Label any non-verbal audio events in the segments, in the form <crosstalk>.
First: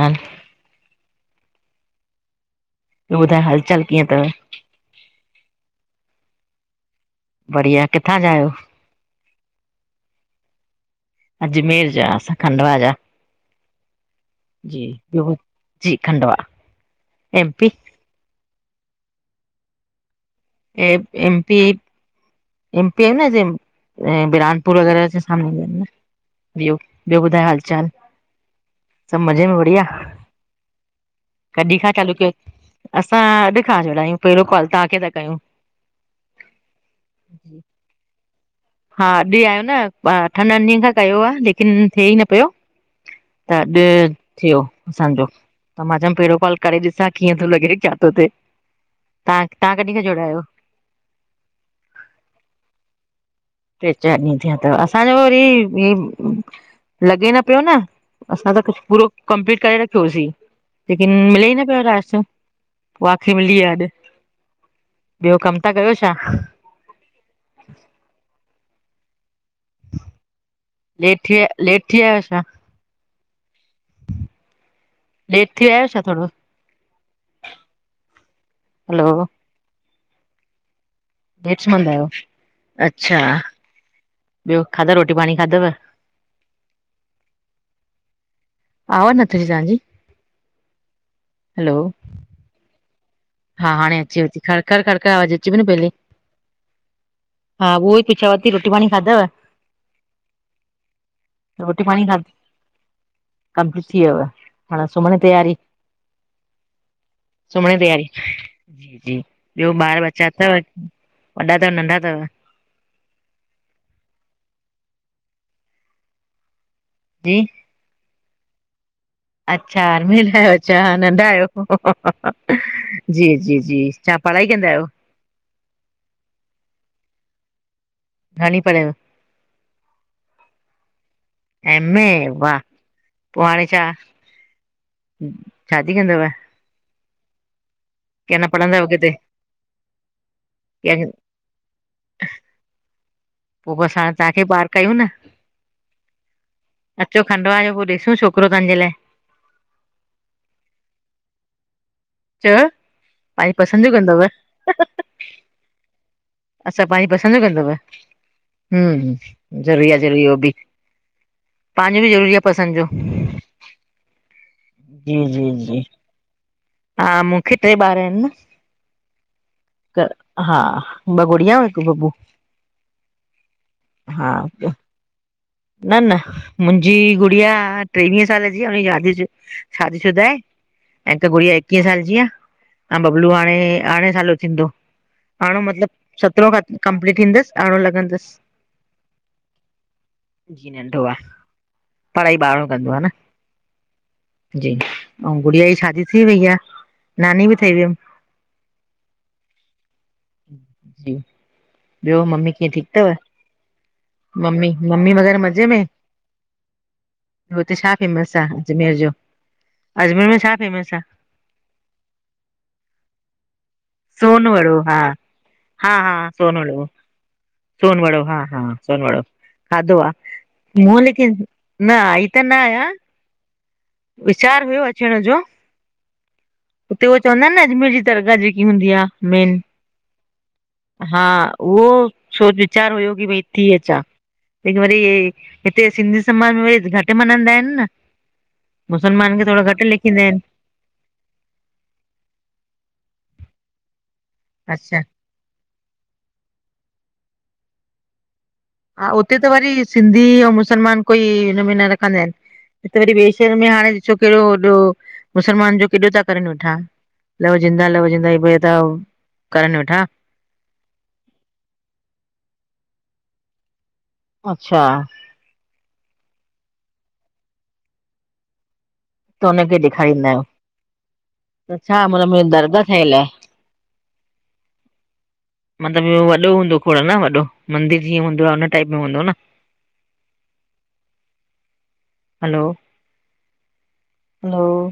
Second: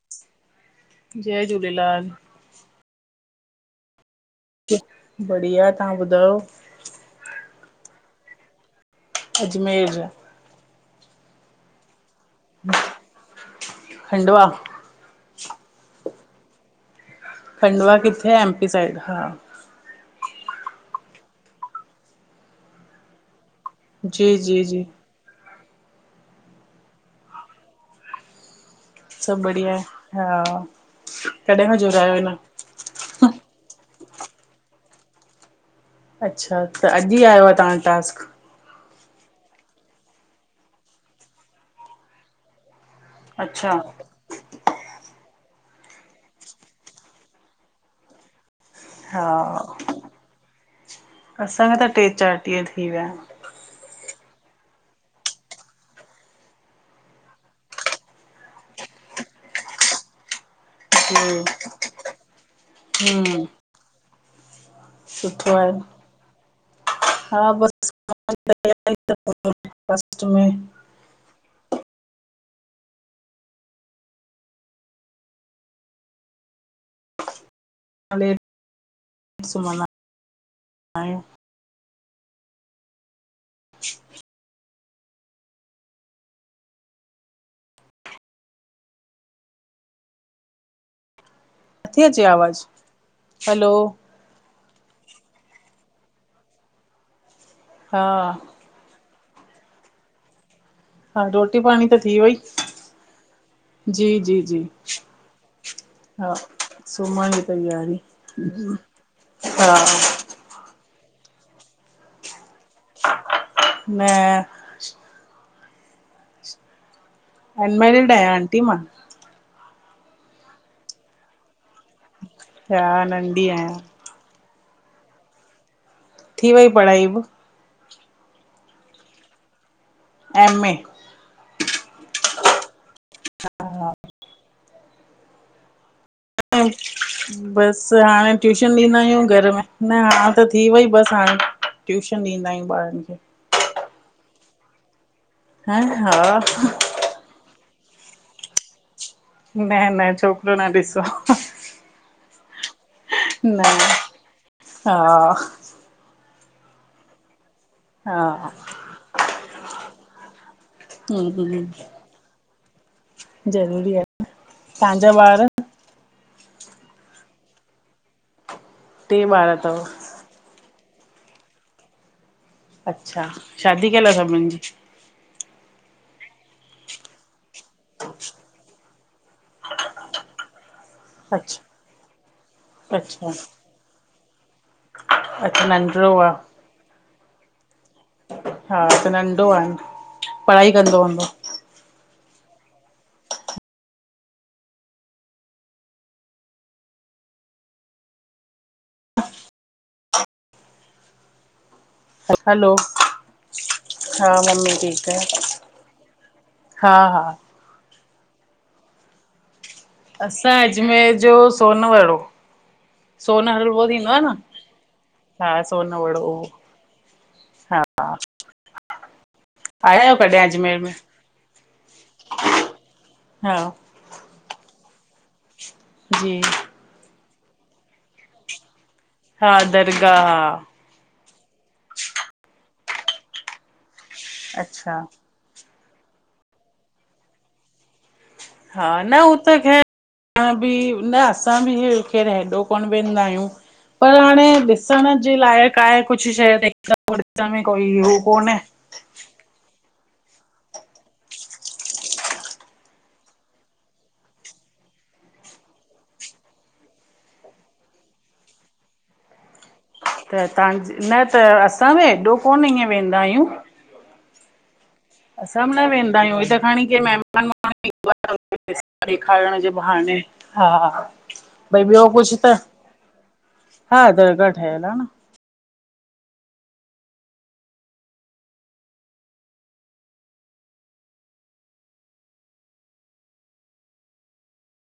नाल <inaudible> जय झूलेलाल ॿियो ॿुधाए, हाल चाल कीअं अथव? बढ़ियाआए, तां ॿुधायो? बढ़िया आहे, किथां जा आयो? अजमेर जा अ अजमेर जा, असीं खंडवा जा। खंडवा जी ॿियो, जी खंडवा। एम पी खंडवा किथे एमपी साइड, हा। म पी मपी आहे न जी जी बुराहानपुर जी वग़ैरह रामनगर में, ॿियो -ॿियो ॿुधायो हालु चाल? सभु मज़े में बढ़िया बढिया, आहे हा कॾहिं कॾि खां चालू जुड़ायो हिन कयो? असां अॼु खां जुड़ा आहियूं, पहिरियों कॉल तव्हांखे था कयूं। अच्छा -अच्छा, त अॼु ई आयो आहे तव्हांजो टास्क? हा अॼु आयो न, अठन- ॾहन ॾींहंन खां कयो आ लेकिन थिए ई न प्यो। दॾ अच्छा <inaudible> थियो असांजो, त मां चयमि पहिरियों काल करे ॾिसां कीअं थो लॻे छा थो थिए! हा तव्हां तव्हां कॾहिं खां जुड़िया आहियो? असां खे त टे चार ॾींह थी विया। ट्रे चारि ॾींहं थिया तव व असांजो वरी लॻे न पियो न, असां त कुछ पूरो कंपलीट करे रखियोसीं। लेकिन आहिनि मिले ई न पियो अलाए छो पो आखिर हम्म मिली वियो आ अॼ। सुठो आहे न हा बस <unintelligible> फस्ट में लेट थी विया, लेट थी विया छा? लेट थी विया आयो छा थोड़ो। हलो <unintelligible> लेट सुमंदा आयो अच्छा। <inaudible> ॿियो खाधव रोटी पाणी खाधव? आवाज़ नथे अचे तव्हांजी हलो। नथी अचे आवाज़। हा हलो हाणे अचेवती खड़ खड़ खरखर आवाज अचे पई न पहले। हा उव ई त चवांती रोटी पाणी खाधव? हा, रोटी पाणी त थी वई। कंप्लीट थी जी, वियव जी, जी। हाणे सुम्हण जी तयारी हा, ससमण जी तयारी। जी, जी ॿियो हा ॿार बच्चा अथव वॾा तव नंढा तव। न। जी। अनमैरिड आयां आंटी मां। अच्छा, अरमिल आयो अच्छा नंढा आयो हा जी, नंढी जी, आहियां जी। छा, पढ़ाई कंदा आहियो? थी वई पढ़ाई बि। घणी पढ़ेव? एमे। एमे वाह! पो हाणे छा शादी कंदव। अ <inaudible> बसि, हाणे की अञा ट्यूशन पढ़ंदव ॾींदा किथे आयूं घर में, न हाण त थी वई बस पोइ हाणे। ट्यूशन ॾींदा आयूं ॿारन खे। पो बस हाणे तव्हांखे पार कयूं न। ह हा। अचो, खंडवा जो पो ॾिसूं छोकरो तव्हांजे लाइ। न न छोकरो न ॾिसो। छो? न हा। अछा पांजी पसंद जो कंदव, हा हूम ज़रूरी आ, ज़रूरी आ उहो बि। हम्म पांजो बी ज़रूरी आ पसंद जो। ज़रूरी आहे तव्हांजा जी, ॿार जी, जी। हा मुखे ट्रे ॿार आहिन न। टे ॿार तव। हा ॿ गुड़िया अऊं हिक बबू। अच्छा, शादी कयल आ हा सभनिन जी। न न मुंहिंजी गुड़िया टेवीह साल जी आ। हुनजी शादी शादी शुदा आहे। ऐं हिकु गुड़िया अच्छा एकवीह साल जी आ ऐं बबलू अच्छा हाणे अरिड़हं साल जो थींदो। हाणो अच्छा मतिलब नंढिड़ो सत्रहो आहे खां कंप्लीट थींदसि अरणो लगंदसि। हा त नंढो आ। जी नंढो आ। पढ़ाई ॿारहो कंदो आ न। जी ऐं गुड़िया जी शादी थी वई आ, नानी बि ठही वियमि। जी। ॿियो ममी कीअं हलो ठीकु हा थव? ममी मम्मी ठीकु ममी मगर आहे मज़े में? हा हा हुते छा फेमस आहे अजमेर जो? अजमेर में असां छा फेमस आहे अजमेर जो सोनवड़ो। सोन हलवो थींदो आ न, सोन हासोन वड़ो। हलो। सोन वड़ो, हा हा सोन वड़ो। आया अधवा आहियो कॾहिं अजमेर में मूलीक न आ त ना। हा वीचारु हुयो अचण जो। जी। उतेह चवंद आहिनि न अजमेर जी दरगा जेकी हूंदी आहे। हा दरगाह हा। हा उहो सोच वीचार हुयो की भई थी अचां, लेकिन अच्छा वरी हिते सिंधी समाज में वरी घटि मञदा आहिनि न हा न हू मुस्लमान खे त थोरो ख़ैर घटि लेखींदा आहिनि असां न असां बिरु हेॾो कोन वेंदा आहियूं पर हाणे अच्छा ॾिसण लाइक़ आहे कुझु शइ कोई कोनहे हा उते त वरी सिंधी ऐं मुसलमान कोई हुनमें न रखंदा आहिनि। त वरी वॿे शहर में हाणे ॾिसो कहिड़ो होॾो मुसलमान जो केॾो ता करनि वेठा। लहो ज़िंदा लह जिंदा इ भ त करनि वेठा। त तव्हांज न त असां बि एॾो कोन ईअं वेंदा आहियूं। अच्छा। असां बि न वेंदा आहियूं हीअ त खणी केरु महिमान त ॾेखारण जे हुनखे बहाने ॾेखारींदा आहियो हा हा त छा मल मुंहिंज दर्गा ठयल आहे? हा दरगा ठहियल आहे न। मतिलबु वॾो हूंदो थोरो न वॾो मंदरु जीअं हूंदो आहे हुन टाइप में हूंदो न। हलो। हलो।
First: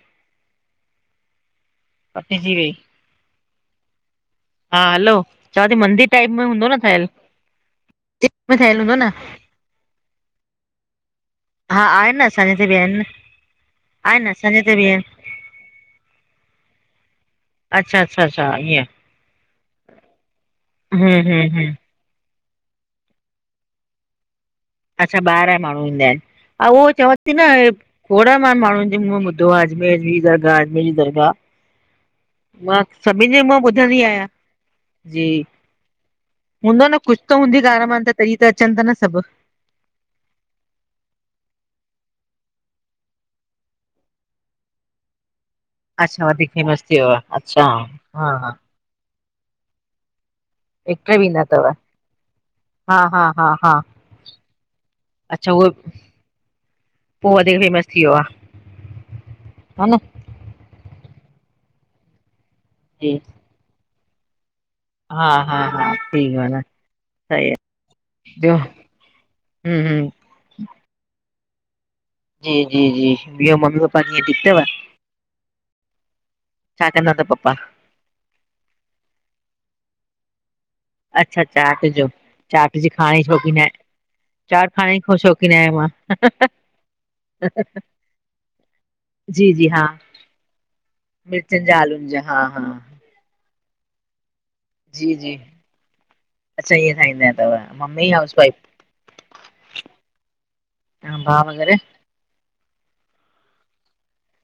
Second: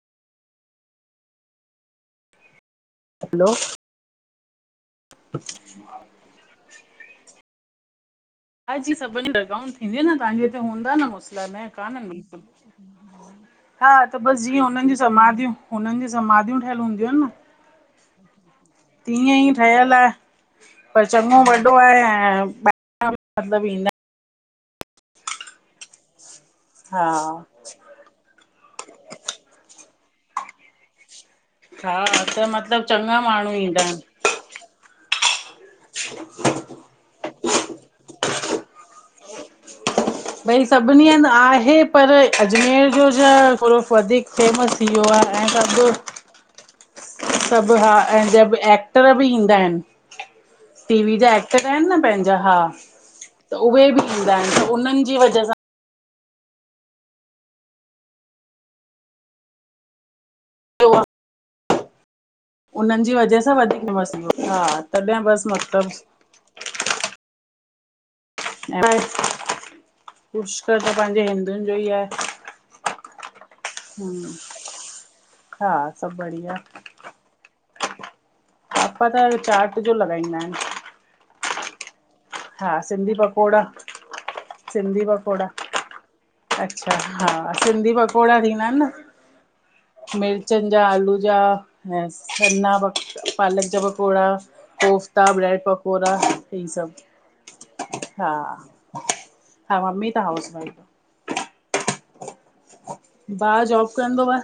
कटजी वेई। हलो। हा हलो, चां थी मंदीर टाइप में हूंदो न ठहियल। में हा ठहियल जी हूंदो न सभी थींदी न तव्हांजे हि हूंदा न न हा काननि, आहे न असांजे हिते बि आहिनि बिल्कुलु हा त आहिनि बसि असांजे जीअं हिते बि हुननि जी आहिनि समाधियूं हुननि जी समाधियूं ठहियलु हूंदियूं आहिनि न, अच्छा अच्छा अच्छा ईअं तीअं ई ठहियलु आहे। पर हम्म चङो हम्म वॾो हम्म आहेॿहिर मतबु ईंदा इन। अच्छा ॿाहिरां माण्हू ईंदा आहिनि ऐं उहो हा चवंद थी न थोड़ा मान माण्हुनि जे मुहं ॿुधो आहे अजमेर अजमी दराह अजमेर जी दरगाह हा त मां मतिलबु चङा सभिननि जे माण्हू मुंह मां ईंदा आहिनि ॿुधंदी आहियां जी। हूंदो न कुछ त हूंदी गाल्हि मानि, तॾहिं त अचनि ता न सभु। भई सभिनी हंधि आहे पर अजमेर जो छा थोड़ो वधीकु फेमस थी वियो आहे ऐं अच्छा वधीक फेमस थी वियो आ अच्छा सभु हा ऐं जब एक्टर बि ईंदा आहिनि। टीवी बि जा ईंदा तव एक्टर आहिनि न पंहिंजा हा। हा हा त हा उहे बि ईंदा आहिनि त उन्हनि जी वजह अच्छा सां उहो! पोइ वधीकु फेमस थी वियो आ, हनि? थियो आहे उन्हनि जी वजह सां वधीकु फेमस थियो हा। तॾहिं हा- बसि हा- हा मतिलबु सही गाल्हि आ, सही आ। ॿियो हूं हूं पुष्कर त पाहिंजे हिंदुनि जो ई आहे। जी- जी- जी ॿियो मम्मी- पपा किअं, हम्म ठीकु तवि? हा सभु बढ़िया छा कन्दा तवि पपा? पापा त चाट जो लॻाईंदा आहिनि। अच्छा, चाट जो? चाट हा, जी सिंधी खाइण जी शौक़ीन पकोड़ा। आहियां चाट खाइण सिंधी जी पकोड़ा, शौक़ीन आहियां मां अच्छा हा। सिंधी पकोड़ा थींदा आहिनि न? जी जी हा मिर्चनि जा-आलू जा मिर्चनि आलूनि ऐं जा हा हा सन्ना प पालकु जा पकोड़ा, जी कोफ्ता, ब्रेड-पकोड़ा हे सभु। अथव <unintelligible> हा- हा मम्मी त हाऊस वाइफ। अउ भाउ वग़ैरह? भाउ जॉबु कन्दो आ।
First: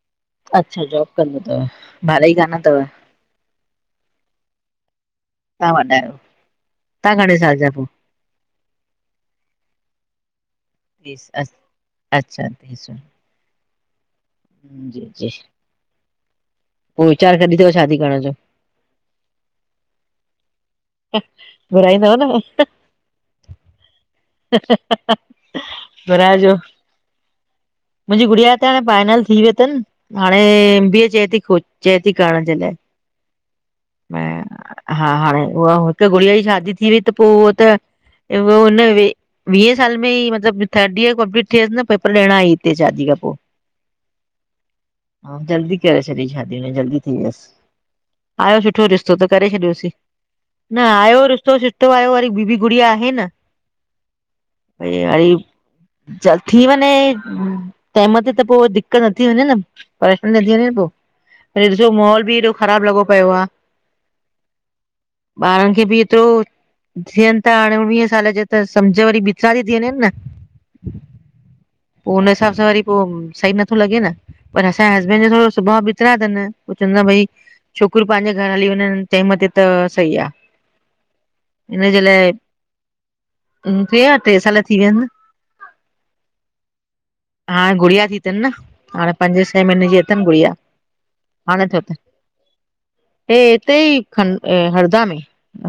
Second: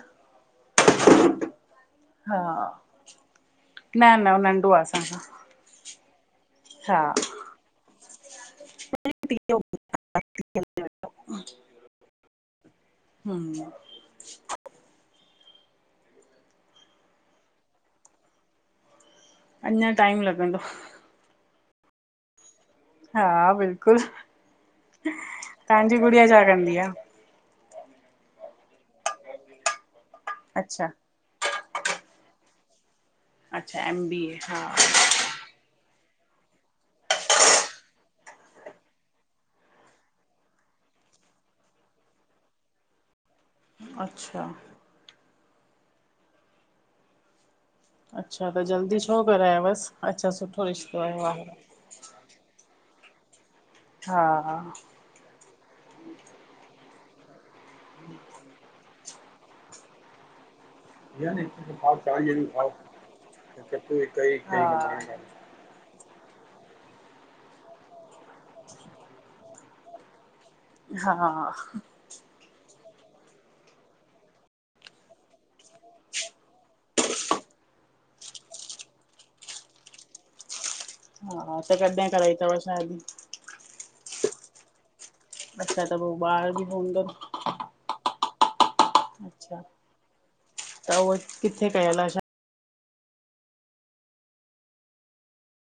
अच्छा, जॉबु कन्दो तवि? हा न-न नंढो आ असांखां। तव्हां वॾा आहियो, हा तव्हां घणे सालु जा पोइ? टीयो अच्छा टीसो। हम जी -जी पोइ वीचार कॾी तवि, शादी करणि जो? अञा टाईम लॻंदो। घुराईंदव न? हा बिल्कुलु। ह-ह तव्हांजी गुड़िया छा घुरायिजो। कंदी आ मुंहिंजी गुड़िया त हाणे फाइनलु थी वियो तनि। हाणे अच्छा एमबीए चए ती खुद। चए ती करणु जे लाइ, अच्छा एम बी ए हा हा हाणे उहा हिकु गुड़िया जी शादी थी वई त, पोइ उहो त वीहें सालु में ई मतिलबु थर्ड ईयर कंप्लीट थियसि न, पेपरु ॾियणु आई हिते शादी खां पोइ। अच्छा। हा जल्दी करे छॾी शादी, हुनजी जल्दी थी वियसि‌। अच्छा त जल्दी छो छॾियोसीं करावोयिसु? अच्छा सुठो न रिश्तो आयो आ। रिश्तो सुठो आयो वरी बी-बी गुड़िया आहे न। हा भई वरी थी वञे टाईमु ते त पोइ दि दिक्क़त न थी वञे न, परेशानी नथी वञे न पोइ। वरी ॾिसो माहौल बि एॾो ख़राब लॻो हा पियो आहे <unintelligible> ॿारनि खे बि एतिरो थियनि था हाणे उणिवीह साल जा त सम्झ वरी विसार <unintelligible> थी वञेनि न हा पोइ हुनन हिसाब सां वरी पोइ सही नथो लॻे न पर असांजे हसबैंड जो थोरो सुभाणउ ॿितरा अथनि हू चवंदा भई छोकिरियूं पंहिंजे घर हली वञनि टाइम ते त सही आहे हा त कॾहिं <unintelligible> रही तव साली उनटीह टीह साल थी विया आहिन अच्छा त पोइ ॿार बि हुंदव हा गुड़िया थी हाणे पंजे अच्छा छह महीने जी अथनि गुड़िया त उहो हाणे किथे थ कयल आहे हे हिते ई खं हरदा में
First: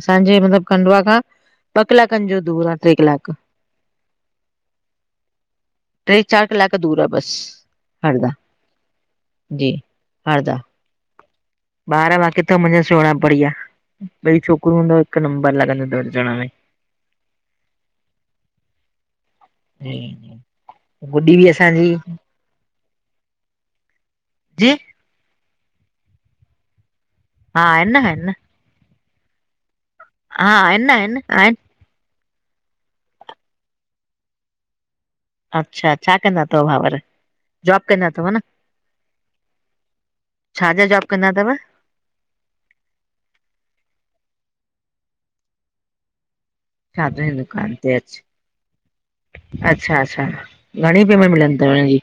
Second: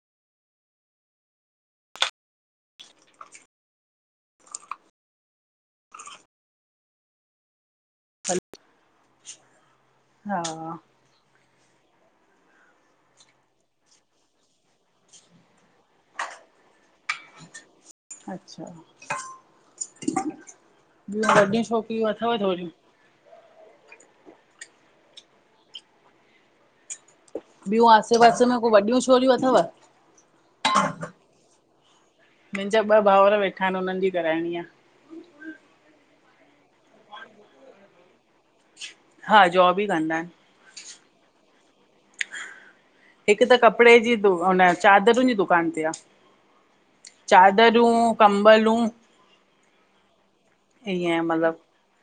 असांजे मतिलबु खंडवा खां ॿ कलाकनि जो दूर आहे टे कलाक टे चार कलाक दूर आहे बस हरदा शादी? जी हा हरदा ॿार बाकी अथव मुंहिंजा सोणा बढ़िया ॿिनि छोकिरी हूंदव हिकु नंबर लॻंन <unintelligible> दव हाणे अच्छा ह गुॾी बि वॾियूं असांजी छोकिरियूं अथव थोरियूं? जी हा ॿियूं आहिनि न आसे आहिनि न पासे में को वॾियूं छोरियूं अथव हा आसिन न आहिन आहिन मुंहिंजा ॿ भाउर वेठा आहिन हुनन्हनि जी कराइणी आहे अच्छा छा कंदा अथव भाउर जॉब कंदा अथव न हा जॉब ई कंदा आहिन छाजो जॉब कंदा अथव हिकु त कपिड़े जी द हुन चादरुनि जी दुकान ते आहे छाजनि जी दुकान चादरूं ते अच्छा कबलूं अच्छा अच्छा घणी पेमेंट मिलंद अथव हुनजी <unintelligible>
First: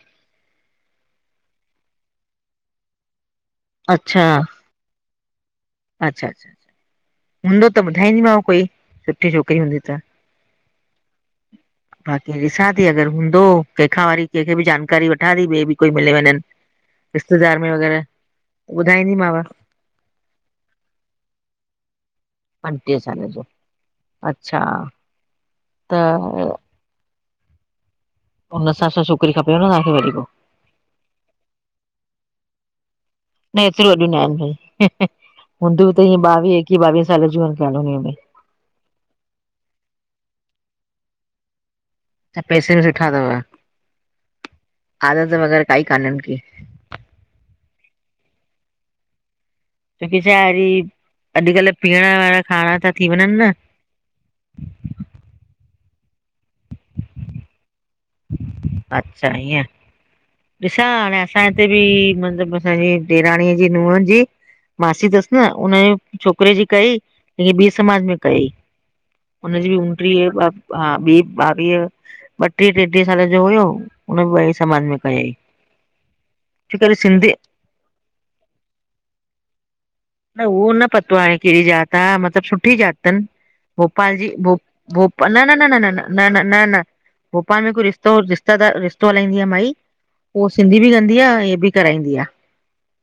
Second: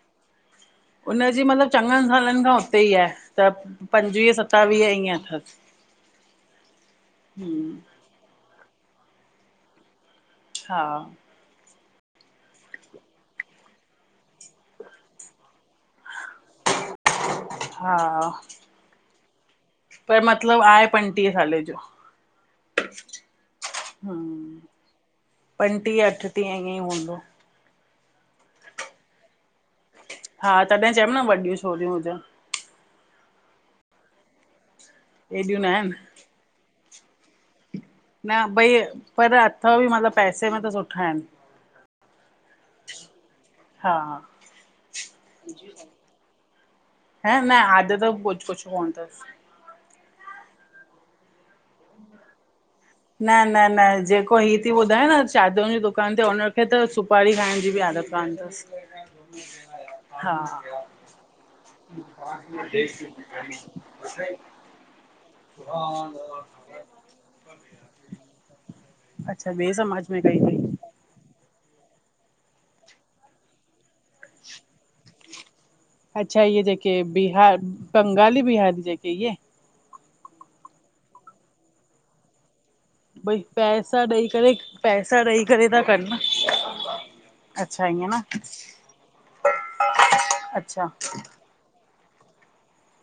उन जी मतलबु चङनि सालनि खां उते ई आहे त अच्छा पंजवीह सतावीह ईअं अथसि अच्छा अच्छा हूंदो हम्म त ॿुधाईंदीमांव कोई सुठी छोकिरी हूंदी त हा हम <inaudible> बाक़ी ॾिसां थी अगरि हूंदो कंहिंखां वरी कंहिंखे बि जानकारी वठां थी ॿिए बि कोई मिली वञनि। रिश्तेदार में वग़ैरह हा ॿुधाईंदीमांव पर मतिलबु आहे पंटीहें साले जो। पंटीह साल जो अच्छा त पंटीह अठटीह ईअं ई हूंदो उन हिसाब सां छोकिरी खपेव आहे <unintelligible> वरी पो। हा तॾहिं चयमि न वॾियूं छोरियूं हुजनि। न एतिरि वॾियूं न आहिन भई एॾियूं न आहिनि हूंदियूं त ईअ ॿावीह एकवीह ॿावीहें साले जूं आहिन कालोनीअ में। न भई पर अथव बि मतलबु पैसे में त सुठा आहिन त पैसे बि सुठा अथव हा आदत वग़ैरह काई काननि की ह न आदत ब कुछ- कुछ कोन थस छोकि छा अॼु ई अॼुकल्ह पीअण वारा खाना त थी वञनि न अल्हाए जेको पो हीअ थी ॿुधाए न चादरुनि जी दुकान ते हुन खे त सुपारी खाइण जी बि आदत कोन अथसि। अच्छा ईअं, हा ॾिसा हाणे छा हिते बि, मतलब असांजी ॾेराणीअ जी नूंहं जी मासी तस न, उनजे छोकरे जी कयई, लेकिन ॿी समाज में कयई। अच्छा उनजी ॿिए बि समाज में कई ऊंट्रीह आ अथई भाभी! ॿावीह ॿट्रीह ट्रेट्रीह साल जो हुयो, हुन ॿेई समाज में कयईं। अच्छा, इहे जेके बिहार, बंगाली, बिहारी जेके इये? न उहो न पतो आहे, केड़ी जात आ, मतलब सुठी जात तन, भई पैसा भोपाल जी ॾेई करे भो पैसा भोपा न ॾेई न करे न न था न कनि न न न न भोपाल में को अच्छा ईअं रिश्तो न रिश्त रिश्तो हलाईंदी आ माई, उहो सिंधी अच्छा बि कंदी आ, हे बि। कराईंदी आ।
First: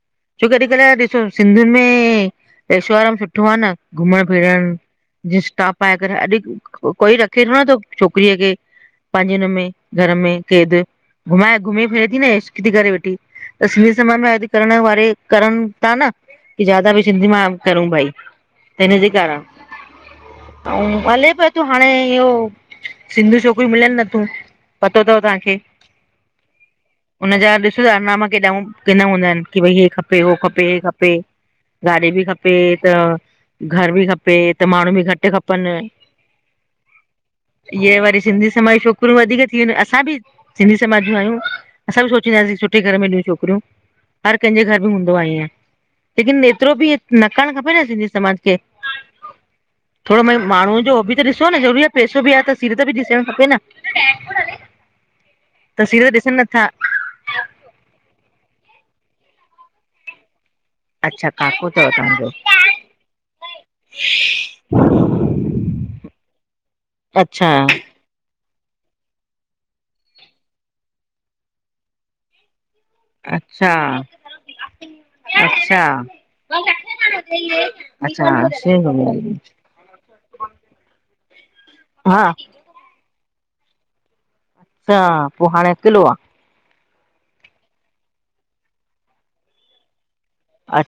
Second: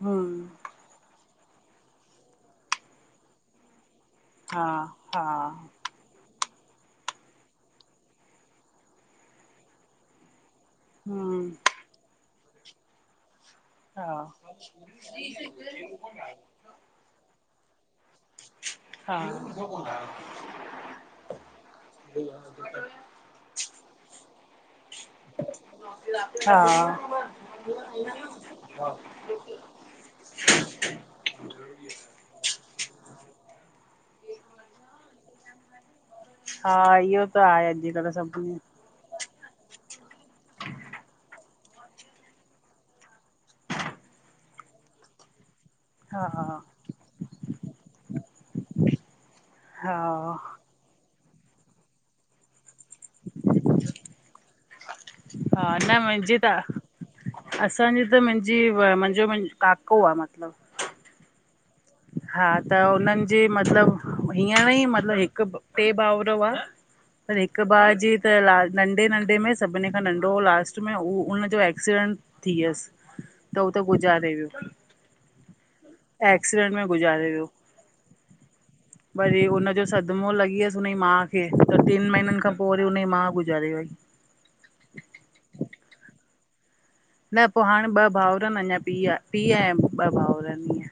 हूं अॼकल्ह ॾिसो, सिंधियुन में एशोआराम सुठो आ न, घुमण हा फिरण, हा जींस टाप पाए करे, अॼ कोई रखे थोड़ नथो छोकरीअ खे पांजे हुनमें, घर में केद, हूं घुमाए घुमे फिरे थी न, एशक थी करे वेठी। त सिंधी हा समाज में अॼ करण वारे करन ता न, कि ज़्यादा बि सिंधी मां करूं भाई। हा अऊं, हले प्यो थो, हाणे इहो सिंधी छोकरयूं मिलन नथियूं। पतो तव तहांखे, हा हुनजा ॾिसो ता आरनामा केॾा किना हूंदा एन। की भई हे खपे, हो खपे, हे खपे। गाॾी बि खपे, त घर बि खपे, त माण्हूं बि घट खपन। हा, इहो त आहे अॼकल्ह सभु। कुछ वधीक थी वञे, असां बि सिंधी समाज ज्यूं आयूं असां बि सोचींदासीं सुठे घर में ॾयूं छोकिरयूं। हर कंहिंजे घर में हूंदो आ ईंअं। हा लेकिन एतरो बि न करण खपे न, सिंधी समाज खे। हा थोड़ो भई माण्हूंअं जो हो बि त ॾिसो न, ज़रूरी आहे पैसो बि आहे त सीरत बि ॾिसण खपे न, हा त न सीरत मुंहिंजी ॾिसन त नथा। असांजी त मुंजी, मुंजो काको आ मतलब। अच्छा काको तव? हा त हुनन जे मतलब, हींअर ई मतलब हिक ट्रे भाउर हुआ। पर अच्छा हिक भा जे त ला, नंढ़े नंढ़े में सभिन खां नंढ़ो हो लास्ट में, ऊ उनजो एक्सीडेंट थी व्यस। अच्छा अच्छा एक्सीडेंट में गुज़ारे वियो अच्छा, एक्सीडेंट हो गया। वरी उनजो सदमो लॻी व्यस हुन जी माउ खे, त ट्रिन हा महीनन खां पो वरी उनजी मां, गुज़ारे वई। त, पो हाणे अकेलो आ? न पो हाणे ॿ भाउर एन, अञा पीउ आ, पीउ ऐं ॿ भाउर एन। अच्